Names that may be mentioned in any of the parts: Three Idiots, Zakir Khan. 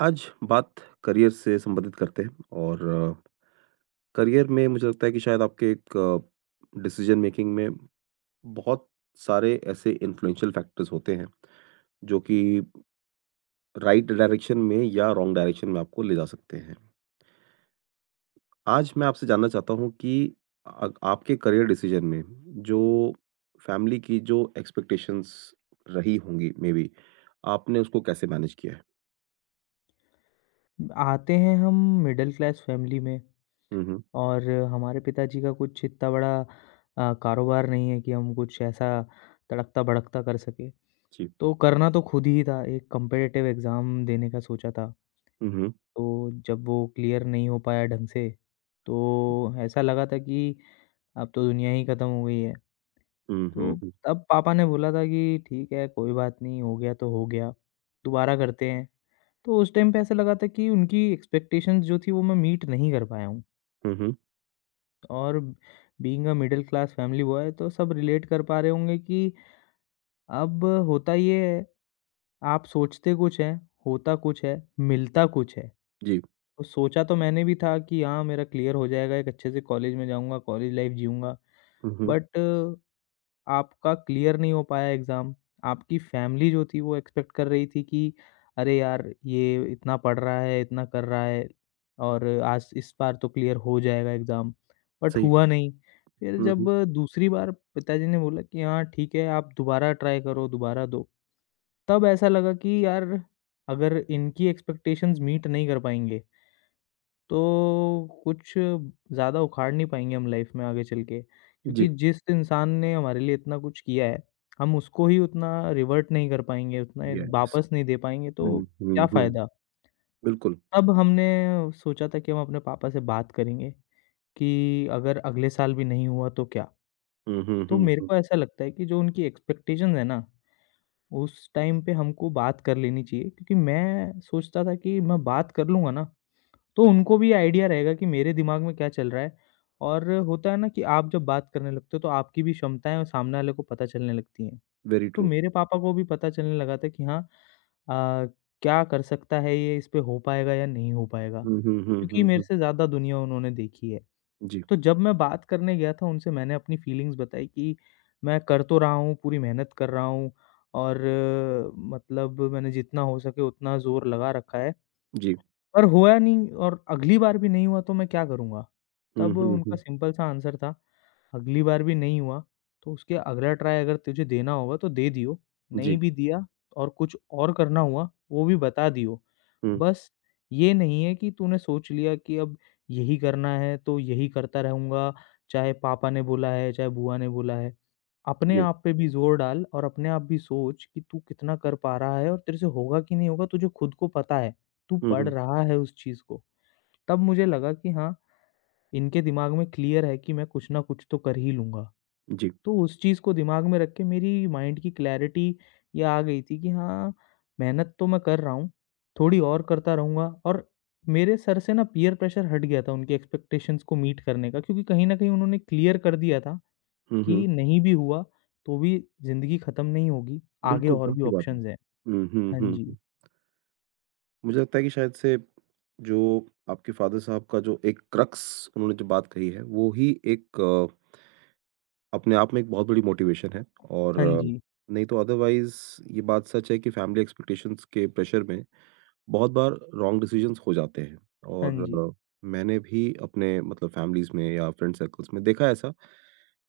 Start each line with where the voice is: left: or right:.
right: आज बात करियर से संबंधित करते हैं और करियर में मुझे लगता है कि शायद आपके एक डिसीजन मेकिंग में बहुत सारे ऐसे इन्फ्लुएंशियल फैक्टर्स होते हैं जो कि राइट डायरेक्शन में या रॉन्ग डायरेक्शन में आपको ले जा सकते हैं। आज मैं आपसे जानना चाहता हूँ कि आपके करियर डिसीजन में जो फैमिली की जो एक्सपेक्टेशंस रही होंगी मे बी आपने उसको कैसे मैनेज किया है?
left: आते हैं हम मिडिल क्लास फैमिली में।
right: हुँ, हुँ।
left: और हमारे पिताजी का कुछ इतना बड़ा कारोबार नहीं है कि हम कुछ ऐसा तड़कता भड़कता कर सके।
right: जी।
left: तो करना तो खुद ही था, एक कम्पिटिटिव एग्ज़ाम देने का सोचा था।
right: हुँ, हुँ।
left: तो जब वो क्लियर नहीं हो पाया ढंग से, तो ऐसा लगा था कि अब तो दुनिया ही खत्म हो गई है।
right: हुँ,
left: तो
right: हुँ, हुँ।
left: तब पापा ने बोला था कि ठीक है कोई बात नहीं, हो गया तो हो गया, दोबारा करते हैं। तो उस टाइम पे ऐसा लगा था कि उनकी एक्सपेक्टेशंस जो थी वो मैं मीट नहीं कर पाया हूँ।
right: हुँ, हुँ।
left: और being uh middle class family boy, तो सब रिलेट कर पा रहे होंगे कि अब होता ये है, आप सोचते कुछ है, होता कुछ है, मिलता कुछ है।
right: जी।
left: तो सोचा तो मैंने भी था कि हाँ, मेरा क्लियर हो जाएगा, एक अच्छे से कॉलेज में जाऊँगा, कॉलेज लाइफ जीऊँगा,
right: हुँ, हुँ।
left: बट आपका क्लियर नहीं हो पाया एग्ज़ाम। आपकी फैमिली जो थी वो एक्सपेक्ट कर रही थी कि अरे यार! ये इतना पढ़ रहा है, इतना कर रहा है और आज इस बार तो क्लियर हो जाएगा एग्ज़ाम, बट
right: सही है।
left: हुआ नहीं। फिर
right: हुँ,
left: जब
right: हुँ।
left: दूसरी बार पिताजी ने बोला कि हाँ ठीक है, आप दोबारा ट्राई करो, दोबारा दो। तब ऐसा लगा कि यार, अगर इनकी एक्सपेक्टेशंस मीट नहीं कर पाएँगे, तो कुछ ज़्यादा उखाड़ नहीं पाएँगे हम लाइफ में आगे चल के,
right: जी।
left: क्योंकि जिस इंसान ने हमारे लिए इतना कुछ किया है, हम उसको ही उतना रिवर्ट नहीं कर पाएँगे, उतना
right: यस।
left: वापस नहीं दे पाएँगे तो
right: हुँ,
left: क्या
right: हुँ, हुँ।
left: फ़ायदा?
right: बिल्कुल।
left: तब हमने सोचा था कि हम अपने पापा से बात करेंगे कि अगर अगले साल भी नहीं हुआ तो क्या?
right: हुँ, हुँ,
left: तो
right: हुँ,
left: मेरे
right: हुँ।
left: को ऐसा लगता है कि जो उनकी एक्सपेक्टेशंस है ना, उस टाइम पे हमको बात कर लेनी चाहिए, क्योंकि मैं सोचता था कि मैं बात कर लूँगा ना, तो उनको भी आइडिया रहेगा कि मेरे दिमाग में क्या चल रहा है। और होता है ना कि आप जब बात करने लगते हो, तो आपकी भी क्षमताएँ और सामने वाले को पता चलने लगती हैं।
right: वेरी
left: तो
right: ट्रू।
left: मेरे पापा को भी पता चलने लगा था कि हाँ क्या कर सकता है ये, इस पे हो पाएगा या नहीं हो पाएगा।
right: हुँ, हुँ, हुँ,
left: क्योंकि
right: हुँ,
left: मेरे
right: हुँ।
left: से ज़्यादा दुनिया उन्होंने देखी है।
right: जी,
left: तो जब मैं बात करने गया था उनसे, मैंने अपनी फीलिंग्स बताई कि मैं कर तो रहा हूँ, पूरी मेहनत कर रहा हूँ और मतलब मैंने जितना हो सके उतना ज़ोर लगा रखा है।
right: जी।
left: पर हुआ नहीं, और अगली बार भी नहीं हुआ तो मैं क्या करूँगा?
right: हुँ,
left: तब
right: हुँ,
left: उनका
right: हुँ।
left: सिंपल सा आंसर था, "अगली बार भी नहीं हुआ, तो उसके अगला ट्राई अगर तुझे देना होगा तो दे दियो,
right: जी।
left: नहीं भी दिया और कुछ और करना हुआ, वो भी बता दियो।
right: हुँ,
left: बस ये नहीं है कि तूने सोच लिया कि अब यही करना है तो यही करता रहूँगा, चाहे पापा ने बोला है, चाहे बुआ ने बोला है।" अपने
right: जी।
left: आप पे भी ज़ोर डाल और अपने आप भी सोच कि तू कितना कर पा रहा है और तेरे से होगा कि नहीं होगा तुझे खुद को पता है। तू
right: हुँ,
left: पढ़
right: हुँ।
left: रहा है उस चीज़ को। तब मुझे लगा कि हाँ, इनके दिमाग में क्लियर है कि मैं कुछ ना कुछ तो कर ही लूँगा।
right: जी।
left: तो उस चीज़ को दिमाग में रख के मेरी माइंड की क्लैरिटी ये आ गई थी कि हाँ, मेहनत तो मैं कर रहा हूँ, थोड़ी और करता रहूँगा। और मेरे सर से ना पीयर प्रेशर हट गया था उनकी एक्सपेक्टेशंस को मीट करने का, क्योंकि कहीं न कहीं उन्होंने क्लियर कर दिया था
right: हुँ, हुँ।
left: कि नहीं भी हुआ, तो भी ज़िंदगी खत्म नहीं होगी, आगे
right: बिल्कुल,
left: और
right: बहुत
left: भी
right: सही बात है।
left: ऑप्शंस हैं।
right: हुँ, हुँ,
left: हाँ
right: हुँ,
left: जी,
right: हुँ। मुझे लगता है कि शायद से जो आपके फ़ादर साहब का जो एक क्रक्स उन्होंने जो बात कही है, वो ही एक अपने आप में एक बहुत बड़ी मोटिवेशन है और
left: हाँ जी,
right: नहीं तो अदरवाइज़ ये बात सच है कि फैमिली एक्सपेक्टेशंस के प्रेशर में बहुत बार रॉन्ग डिसीजंस हो जाते हैं
left: हाँ
right: और
left: जी।
right: अ, मैंने भी अपने मतलब फैमिलीज़ में या फ्रेंड सर्कल्स में देखा है ऐसा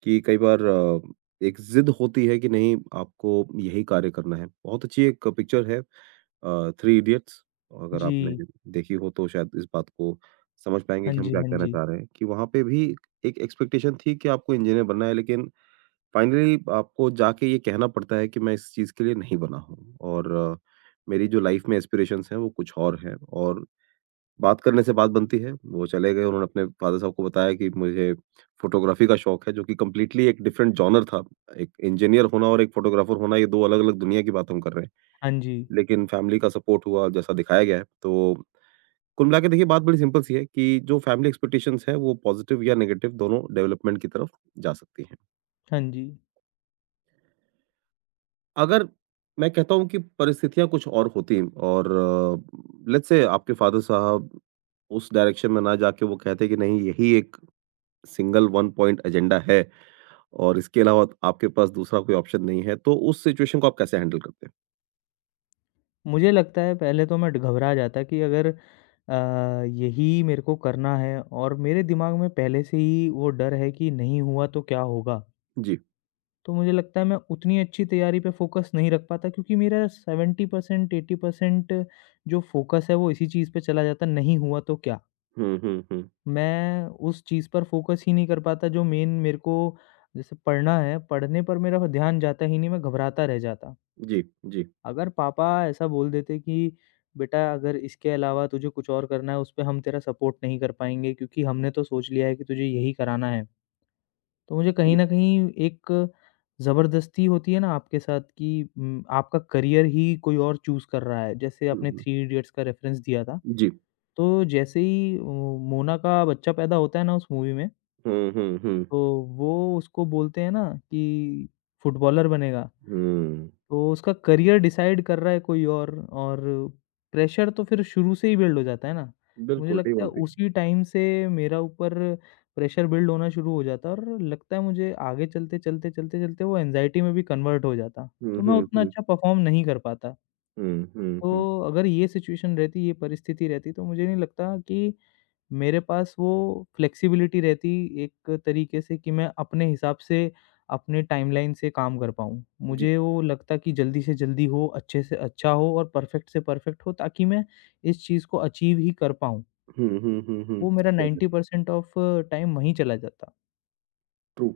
right: कि कई बार एक ज़िद होती है कि नहीं आपको यही कार्य करना है। बहुत अच्छी एक पिक्चर है थ्री इडियट्स अगर आपने
left: जी,
right: देखी हो तो शायद इस बात को समझ पाएँगे
left: हाँ
right: कि हम
left: जी,
right: क्या
left: हाँ
right: कहना
left: जी।
right: चाह रहे हैं कि वहाँ पे भी एक एक्सपेक्टेशन थी कि आपको इंजीनियर बनना है लेकिन फाइनली आपको जाके ये कहना पड़ता है कि मैं इस चीज़ के लिए नहीं बना हूँ और मेरी जो लाइफ में एस्पिरेशंस हैं वो कुछ और हैं और बात करने से बात बनती है। वो चले गए उन्होंने अपने फादर साहब को बताया कि मुझे फ़ोटोग्राफ़ी का शौक है जो कि कंप्लीटली एक डिफरेंट जॉनर था। एक इंजीनियर होना और एक फ़ोटोग्राफ़र होना ये 2 अलग-अलग दुनिया की बात हम कर रहे हैं।
left: हाँ जी,
right: लेकिन फैमिली का सपोर्ट हुआ जैसा दिखाया गया है। तो कुल मिला के देखिए बात बड़ी सिंपल सी है कि जो फैमिली एक्सपेक्टेशंस है वो पॉज़िटिव या नेगेटिव दोनों डेवलपमेंट की तरफ जा सकती हैं।
left: हाँ जी।
right: अगर मैं कहता हूँ कि परिस्थितियाँ कुछ और होती और लेट्स से आपके फ़ादर साहब उस डायरेक्शन में ना जाके वो कहते कि नहीं यही एक सिंगल वन पॉइंट एजेंडा है और इसके अलावा आपके पास दूसरा कोई ऑप्शन नहीं है, तो उस सिचुएशन को आप कैसे हैंडल करते
left: मुझे लगता है पहले तो मैं ड घबरा जाता कि अगर यही मेरे को करना है और मेरे दिमाग में पहले से ही वो डर है कि नहीं हुआ तो क्या होगा?
right: हैं? जी।
left: तो मुझे लगता है मैं उतनी अच्छी तैयारी पे फ़ोकस नहीं रख पाता, क्योंकि मेरा 70% 80% जो फ़ोकस है वो इसी चीज़ पे चला जाता, नहीं हुआ तो क्या?
right: हुँ, हुँ, हुँ।
left: मैं उस चीज़ पर फ़ोकस ही नहीं कर पाता जो मेन मेरे को, जैसे पढ़ना है, पढ़ने पर मेरा ध्यान जाता ही नहीं, मैं घबराता रह जाता।
right: जी, जी,
left: अगर पापा ऐसा बोल देते कि बेटा अगर इसके अलावा तुझे कुछ और करना है, उस पे हम तेरा सपोर्ट नहीं कर पाएँगे, क्योंकि हमने तो सोच लिया है कि तुझे यही कराना है। तो मुझे कहीं
right: जी।
left: न कहीं एक ज़बरदस्ती होती है ना आपके साथ कि आपका करियर ही कोई और चूज़ कर रहा है। जैसे
right: हुँ,
left: आपने
right: हुँ।
left: थ्री इडियट्स का रेफ़रेंस दिया था।
right: जी।
left: तो जैसे ही मो मोना का बच्चा पैदा होता है ना उस मूवी में,
right: हुँ, हुँ, हुँ।
left: तो वो उसको बोलते हैं ना कि फुटबॉलर बनेगा।
right: हुँ।
left: तो उसका करियर डिसाइड कर रहा है कोई और प्रेशर तो फिर शुरू से ही बिल्ड हो जाता है ना। तो मुझे
right: बिल्कुल, डे
left: लगता है
right: 1 पे।
left: उसी टाइम से मेरा ऊपर प्रेशर बिल्ड होना शुरू हो जाता है, और लगता है मुझे आगे चलते, चलते, चलते, चलते वो एंग्ज़ायटी में भी कन्वर्ट हो जाता।
right: हुँ,
left: तो मैं
right: हुँ,
left: उतना
right: हुँ।
left: अच्छा परफ़ॉर्म नहीं कर पाता।
right: हुँ, हुँ, हुँ।
left: तो अगर ये सिचुएशन रहती, ये परिस्थिति रहती, तो मुझे नहीं लगता कि मेरे पास वो फ्लेक्सिबिलिटी रहती एक तरीके से कि मैं अपने हिसाब से, अपने टाइमलाइन से काम कर पाऊँ।
right: जी।
left: मुझे वो लगता कि जल्दी से जल्दी हो, अच्छे से अच्छा हो और परफेक्ट से परफेक्ट हो ताकि मैं इस चीज़ को अचीव ही कर पाऊँ।
right: हुँ, हुँ, हुँ, हुँ।
left: वो मेरा
right: ठीक है,
left: 90% ऑफ टाइम वहीं चला जाता।
right: ट्रू।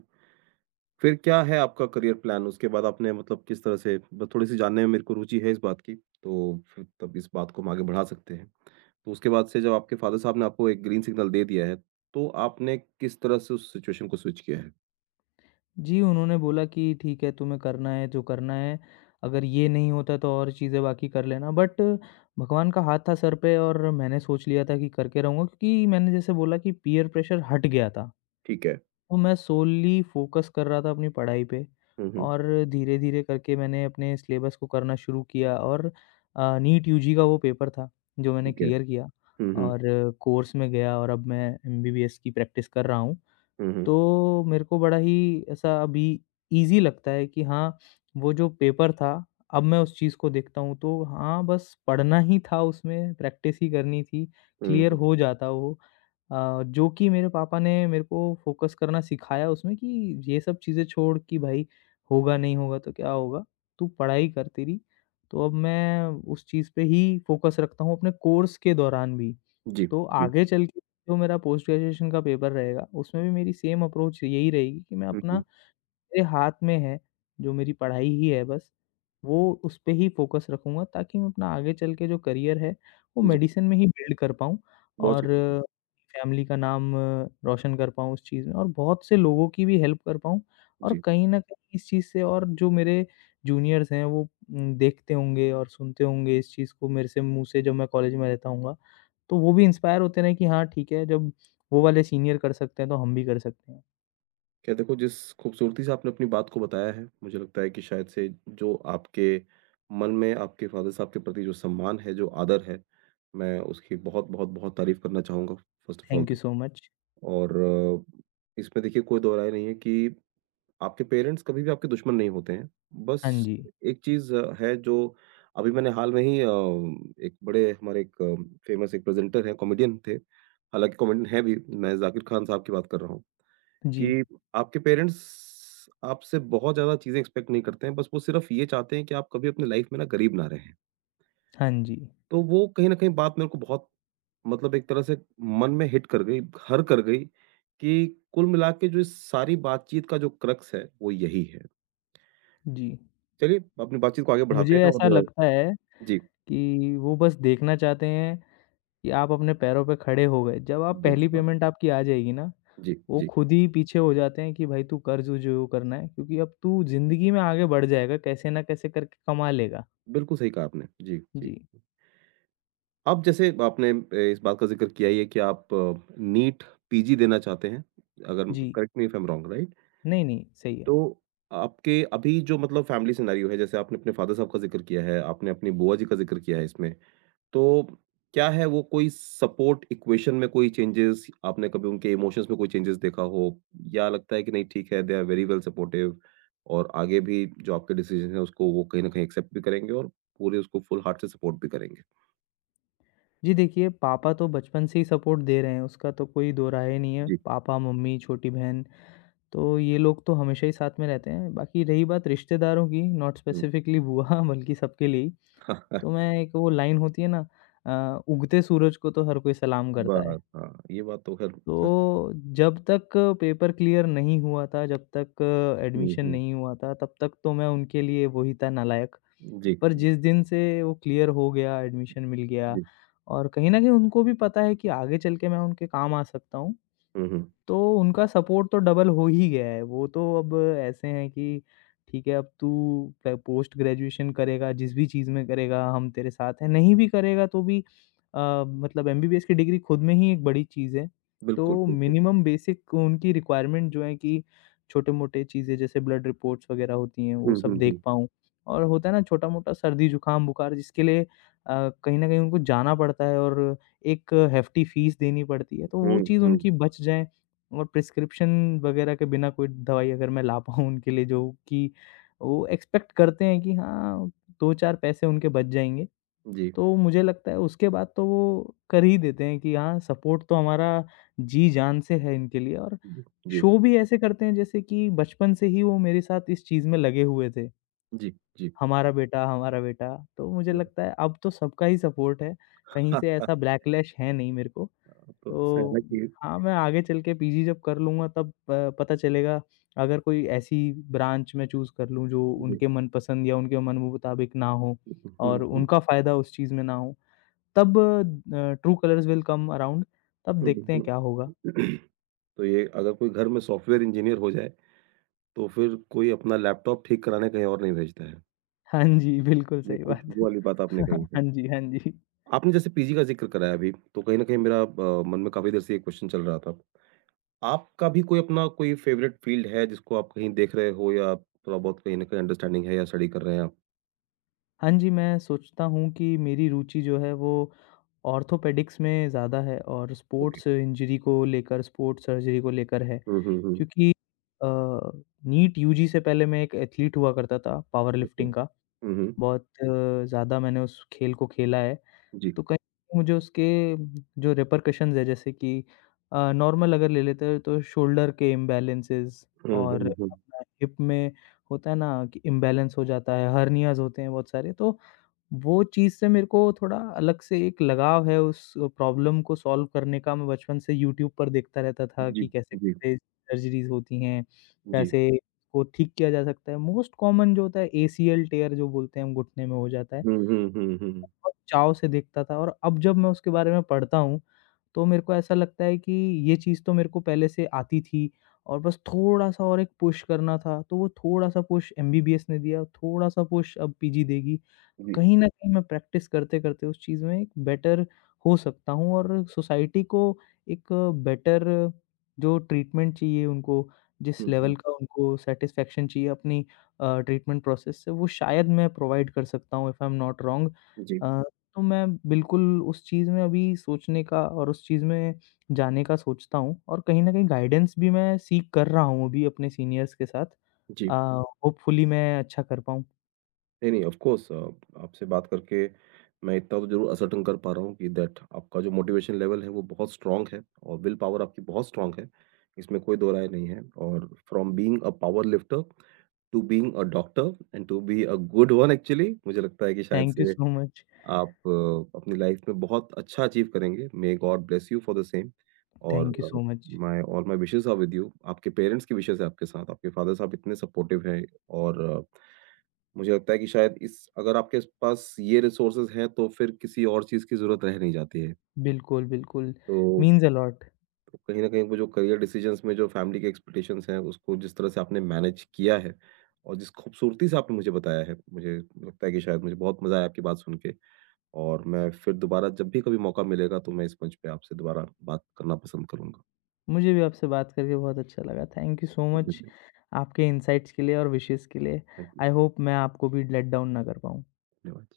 right: फिर क्या है आपका करियर प्लान? उसके बाद आपने मतलब किस तरह से ब थोड़ी-सी जानने में मेरे को रुचि है इस बात की, तो फिर तब इस बात को हम आगे बढ़ा सकते हैं। तो उसके बाद से जब आपके फ़ादर साहब ने आपको एक ग्रीन सिग्नल दे दिया है, तो आपने किस तरह से उस सिचुएशन को स्विच किया है?
left: जी, उन्होंने बोला कि ठीक है तुम्हें करना है जो करना है, अगर ये नहीं होता तो और चीज़ें बाकी कर लेना, बट भगवान का हाथ था सर पे और मैंने सोच लिया था कि करके रहूँगा, क्योंकि मैंने जैसे बोला कि पीयर प्रेशर हट गया था।
right: ठीक है।
left: तो मैं सोली फ़ोकस कर रहा था अपनी पढ़ाई पे
right: हुँ, हुँ।
left: और धीरे-धीरे करके मैंने अपने सिलेबस को करना शुरू किया और नीट यूजी का वो पेपर था जो मैंने
right: ठीक है।
left: क्लियर किया
right: हुँ, हुँ।
left: और कोर्स में गया और अब मैं एमबीबीएस की प्रैक्टिस कर रहा हूँ।
right: हुँ, हुँ।
left: तो मेरे को बड़ा ही ऐसा अभी ईज़ी लगता है कि हाँ, वो जो पेपर था, अब मैं उस चीज़ को देखता हूँ तो हाँ, बस पढ़ना ही था उसमें, प्रैक्टिस ही करनी थी,
right: हुँ,
left: क्लियर
right: हुँ।
left: हो जाता वो। जो कि मेरे पापा ने मेरे को फ़ोकस करना सिखाया उसमें कि ये सब चीज़ें छोड़ कि भाई, होगा नहीं होगा तो क्या होगा, तू पढ़ाई कर तेरी। तो अब मैं उस चीज़ पे ही फ़ोकस रखता हूँ अपने कोर्स के दौरान भी।
right: जी,
left: तो
right: जी।
left: आगे चल के जो मेरा पोस्ट ग्रेजुएशन का पेपर रहेगा, उसमें भी मेरी सेम अप्रोच यही रहेगी कि मैं
right: हुँ,
left: अपना,
right: हुँ।
left: मेरे हाथ में है, जो मेरी पढ़ाई ही है बस, वो उस पे ही फ़ोकस रखूँगा ताकि मैं अपना आगे चल के जो करियर है, वो
right: जी,
left: मेडिसिन में ही बिल्ड कर पाऊँ
right: बहुत
left: और
right: अच्छी बात है।
left: फैमिली का नाम रोशन कर पाऊँ उस चीज़ में और बहुत से लोगों की भी हेल्प कर पाऊँ। और
right: जी।
left: कहीं न कहीं इस चीज़ से और जो मेरे जूनियर्स हैं वो देखते होंगे और सुनते होंगे इस चीज़ को मेरे से मुँह से जब मैं कॉलेज में रहता हूँगा, तो वो भी इंस्पायर होते रहें कि हाँ, ठीक है जब वो वाले सीनियर कर सकते हैं, तो हम भी कर सकते हैं।
right: क्या देखो जिस खूबसूरती से आपने अपनी बात को बताया है, मुझे लगता है कि शायद से जो आपके मन में आपके फ़ादर साहब के प्रति जो सम्मान है, जो आदर है, मैं उसकी बहुत-बहुत बहुत तारीफ़ करना चाहूँगा first of all
left: thank you
right: तो।
left: So much.
right: और इसमें देखिए कोई दो राय नहीं है कि आपके पेरेंट्स कभी भी आपके दुश्मन नहीं होते हैं। बस
left: हाँ जी।
right: एक चीज़ है जो अभी मैंने हाल में ही एक बड़े हमारे एक फ़ेमस एक प्रेज़ेंटर हैं, कॉमेडियन थे, हालाँकि कॉमेडियन हैं भी, मैं ज़ाकिर ख़ान साहब की बात कर रहा हूँ।
left: जी,
right: कि आपके पेरेंट्स आपसे बहुत ज़्यादा चीज़ें एक्सपेक्ट नहीं करते हैं, बस वो सिर्फ़ ये चाहते हैं कि आप कभी अपनी लाइफ़ में ना गरीब ना रहें।
left: हाँ जी,
right: तो वो कहीं न कहीं बात मेरे को बहुत मतलब एक तरह से मन में हिट कर गई, घर कर गई कि कुल मिला के जो इस सारी बातचीत का जो क्रक्स है, वो यही है।
left: जी।
right: चलिए अपनी बातचीत को आगे बढ़ाते
left: मुझे
right: हैं
left: ऐसा
right: और
left: लगता है
right: जी,
left: कि वो बस देखना चाहते हैं कि आप अपने पैरों पे खड़े हो गए। जब आप
right: बस
left: पहली
right: हाँ।
left: पेमेंट आपकी आ जाएगी ना,
right: जी,
left: वो
right: जी।
left: खुद ही पीछे हो जाते हैं कि भाई तू कर जो जो करना है, क्योंकि अब तू ज़िंदगी में आगे बढ़ जाएगा, कैसे ना कैसे करके कमा लेगा।
right: बिल्कुल सही कहा आपने। जी, जी।
left: जी,
right: अब जैसे आपने इस बात का ज़िक्र किया ही है कि आप नीट पीजी देना चाहते हैं, अगर
left: जी।
right: Correct me if I am wrong right?
left: नहीं, नहीं, सही है।
right: तो आपके अभी जो मतलब फैमिली सिनेरियो है, जैसे आपने अपने फ़ादर साहब का ज़िक्र किया है, आपने अपनी बुआ जी का ज़िक्र किया है इसमें, तो क्या है वो कोई सपोर्ट इक्वेशन में कोई चेंजेस आपने कभी उनके इमोशंस में कोई चेंजेस देखा हो? या लगता है कि नहीं ठीक है, they are very well supportive और आगे भी जो आपके डिसीज़न है उसको वो कहीं न कहीं एक्सेप्ट भी करेंगे और पूरे उसको फुल हार्ट से सपोर्ट भी करेंगे?
left: जी देखिए, पापा तो बचपन से ही सपोर्ट दे रहे हैं, उसका तो कोई दो राय नहीं है।
right: जी,
left: पापा, मम्मी, छोटी बहन, तो ये लोग तो हमेशा ही साथ में रहते हैं। बाकी रही बात रिश्तेदारों की, नॉट
right: हुँ।
left: स्पेसिफिकली बुआ बल्कि सबके लिए ही। तो मैं, एक वो लाइन होती है ना "उगते सूरज को तो हर कोई सलाम करता है।"
right: बस हाँ, ये बात तो ख़ैर सच है।
left: तो जब तक पेपर क्लियर नहीं हुआ था, जब तक
right: हुँ,
left: एडमिशन
right: हुँ।
left: नहीं हुआ था, तब तक तो मैं उनके लिए वही था, नालायक।
right: जी,
left: पर
right: जी,
left: जिस दिन से वो क्लियर हो गया, एडमिशन मिल गया,
right: जी।
left: और कहीं न कहीं उनको भी पता है कि आगे चल के मैं उनके काम आ सकता हूँ।
right: हुँ, हुँ।
left: तो उनका सपोर्ट तो डबल हो ही गया है। वो तो अब ऐसे हैं कि ठीक है, अब तू प पोस्ट ग्रेजुएशन करेगा, जिस भी चीज़ में करेगा हम तेरे साथ हैं, नहीं भी करेगा तो भी मतलब एमबीबीएस की डिग्री खुद में ही एक बड़ी चीज़ है।
right: बिल्कुल,
left: तो
right: बिल्कुल।
left: मिनिमम बेसिक उनकी रिक्वायरमेंट जो है कि छोटे-मोटे चीज़ें जैसे ब्लड रिपोर्ट्स वग़ैरह होती हैं, वो
right: हुँ,
left: सब
right: हुँ,
left: देख
right: हुँ।
left: पाऊँ। और होता है ना छोटा-मोटा सर्दी, जुकाम-बुखार जिसके लिए कहीं न कहीं उनको जाना पड़ता है और एक हेफ़्टी फ़ीस देनी पड़ती है, तो
right: हुँ,
left: वो चीज़
right: हुँ।
left: उनकी बच जाए, और प्रिस्क्रिप्शन वगैरह के बिना कोई दवाई अगर मैं ला पाऊँ उनके लिए, जो कि वो एक्सपेक्ट करते हैं कि हाँ, 2-4 पैसे उनके बच जाएँगे,
right: जी,
left: तो मुझे लगता है उसके बाद तो वो कर ही देते हैं कि हाँ, सपोर्ट तो हमारा जी-जान से है इनके लिए। और
right: जी, जी,
left: शो भी ऐसे करते हैं जैसे कि बचपन से ही वो मेरे साथ इस चीज़ में लगे हुए थे,
right: जी, जी।
left: हमारा बेटा, हमारा बेटा। तो मुझे
right: हुँ।
left: लगता है अब तो सबका ही सपोर्ट है, कहीं से ऐसा बैकलैश है नहीं मेरे को।
right: तो ऐसा है ना
left: तो
right: कि
left: हाँ, मैं आगे चल के पीजी जब कर लूँगा तब प पता चलेगा, अगर कोई ऐसी ब्रांच मैं चूज़ कर लूँ जो
right: जी।
left: उनके मनपसंद या उनके मन मुताबिक ना हो और
right: हुँ, हुँ,
left: उनका फ़ायदा उस चीज़ में ना हो, तब true colours will come around, तब
right: हुँ,
left: देखते हैं
right: हुँ।
left: क्या होगा।
right: तो ये अगर कोई घर में सॉफ्टवेयर इंजीनियर हो जाए, तो फिर कोई अपना लैपटॉप ठीक कराने कहीं और नहीं भेजता है।
left: हाँ जी, बिल्कुल
right: ये
left: सही
right: कुछ
left: बात।
right: वो वाली बात आपने कही है।
left: हाँ जी, हाँ जी।
right: आपने जैसे पीजी का ज़िक्र कराया अभी, तो कहीं न कहीं मेरा मन में काफ़ी देर से ये क्वेश्चन चल रहा था। आपका भी कोई अपना कोई फ़ेवरेट फ़ील्ड है जिसको आप कहीं देख रहे हो या थोड़ा-बहुत कहीं न कहीं अंडरस्टैंडिंग है या स्टडी कर रहे हैं आप?
left: हाँ जी, मैं सोचता हूँ कि मेरी रुचि जो है वो ऑर्थोपेडिक्स में ज़्यादा है और
right: ओके।
left: स्पोर्ट्स इंजरी को लेकर, स्पोर्ट्स सर्जरी को लेकर है।
right: हुँ, हुँ, हुँ।
left: क्योंकि अ, नीट यूजी से पहले मैं एक एथलीट हुआ करता था, पावर
right: ओके।
left: लिफ्टिंग का।
right: हुँ, हुँ।
left: बहुत ज़्यादा मैंने उस खेल को खेला है।
right: जी।
left: तो कहीं न कहीं मुझे उसके जो रिपरकशंस है जैसे कि नॉर्मल अगर ले लेते हैं तो शोल्डर के इम्बैलेंसेस
right: हुँ,
left: और
right: हुँ, हुँ।
left: अपना हिप में होता है ना कि इम्बैलेंस हो जाता है, हर्नियाज़ होते हैं बहुत सारे, तो वो चीज़ से मेरे को थोड़ा अलग से एक लगाव है उस प्रॉब्लम को सॉल्व करने का। मैं बचपन से यूट्यूब पर देखता रहता था
right: जी,
left: कि
right: जी,
left: कैसे-कैसे सर्जरीज़ होती हैं,
right: जी।
left: कैसे उसको ठीक किया जा सकता है। मोस्ट कॉमन जो होता है एसीएल टियर जो बोलते हैं, हम घुटने में हो जाता है।
right: हुँ, हुँ, हुँ, हुँ।
left: बहुत चाव से देखता था, और अब जब मैं उसके बारे में पढ़ता हूँ, तो मेरे को ऐसा लगता है कि ये चीज़ तो मेरे को पहले से आती थी और बस थोड़ा-सा और एक पुश करना था, तो वो थोड़ा-सा पुश एमबीबीएस ने दिया, थोड़ा-सा पुश अब पीजी देगी।
right: जी।
left: कहीं न कहीं मैं प्रैक्टिस करते-करते उस चीज़ में एक बेटर हो सकता हूँ और सोसाइटी को एक बेटर जो ट्रीटमेंट चाहिए उनको, जिस
right: हुँ, हुँ।
left: लेवल का उनको सैटिस्फैक्शन चाहिए अपनी ट्रीटमेंट प्रोसेस से, वो शायद मैं प्रोवाइड कर सकता हूँ if I am not wrong.
right: जी,
left: अ, तो मैं बिल्कुल उस चीज़ में अभी सोचने का और उस चीज़ में जाने का सोचता हूँ और कहीं न कहीं गाइडेंस भी मैं सीक कर रहा हूँ अभी अपने सीनियर्स के साथ।
right: जी।
left: अ, होपफुली मैं अच्छा कर पाऊँ।
right: नहीं, नहीं ऑफ़ कोर्स आपसे बात करके मैं इतना तो ज़रूर असर्टेन कर पा रहा हूँ कि दैट आपका जो मोटिवेशन लेवल है वो बहुत स्ट्रॉन्ग है और विल पावर आपकी बहुत स्ट्रॉन्ग है। इसमें कोई दो राय नहीं है और from being a power lifter to being a doctor and to be a good one actually मुझे लगता है कि शायद
left: थैंक यू
right: से
left: सो मच।
right: आप अपनी लाइफ में बहुत अच्छा अचीव करेंगे। May God bless you for the same और
left: thank you so much.
right: My all my wishes are with you. आपके पेरेंट्स की विशेज़ है आपके साथ, आपके फ़ादर साहब इतने सपोर्टिव हैं और मुझे लगता है कि शायद इस अगर आपके पास ये रिसोर्सेज़ हैं, तो फिर किसी और चीज़ की ज़रूरत रह नहीं जाती है।
left: बिल्कुल, बिल्कुल,
right: तो
left: मीन्स अ लॉट।
right: कहीं न कहीं वो जो करियर डिसीज़न्स में जो फैमिली के एक्सपेक्टेशंस हैं, उसको जिस तरह से आपने मैनेज किया है और जिस खूबसूरती से आपने मुझे बताया है, मुझे लगता है कि शायद मुझे बहुत मज़ा आया आपकी बात सुन के। और मैं फिर दोबारा जब भी कभी मौका मिलेगा तो मैं इस मंच पे आपसे दोबारा बात करना पसंद करूँगा।
left: मुझे भी आपसे बात करके बहुत अच्छा लगा। थैंक यू सो मच
right: धन्यवाद,
left: आपके इनसाइट्स के लिए और विशेज़ के लिए।
right: थैंक यू,
left: आई होप मैं आपको भी लेट डाउन ना कर पाऊँ।
right: धन्यवाद।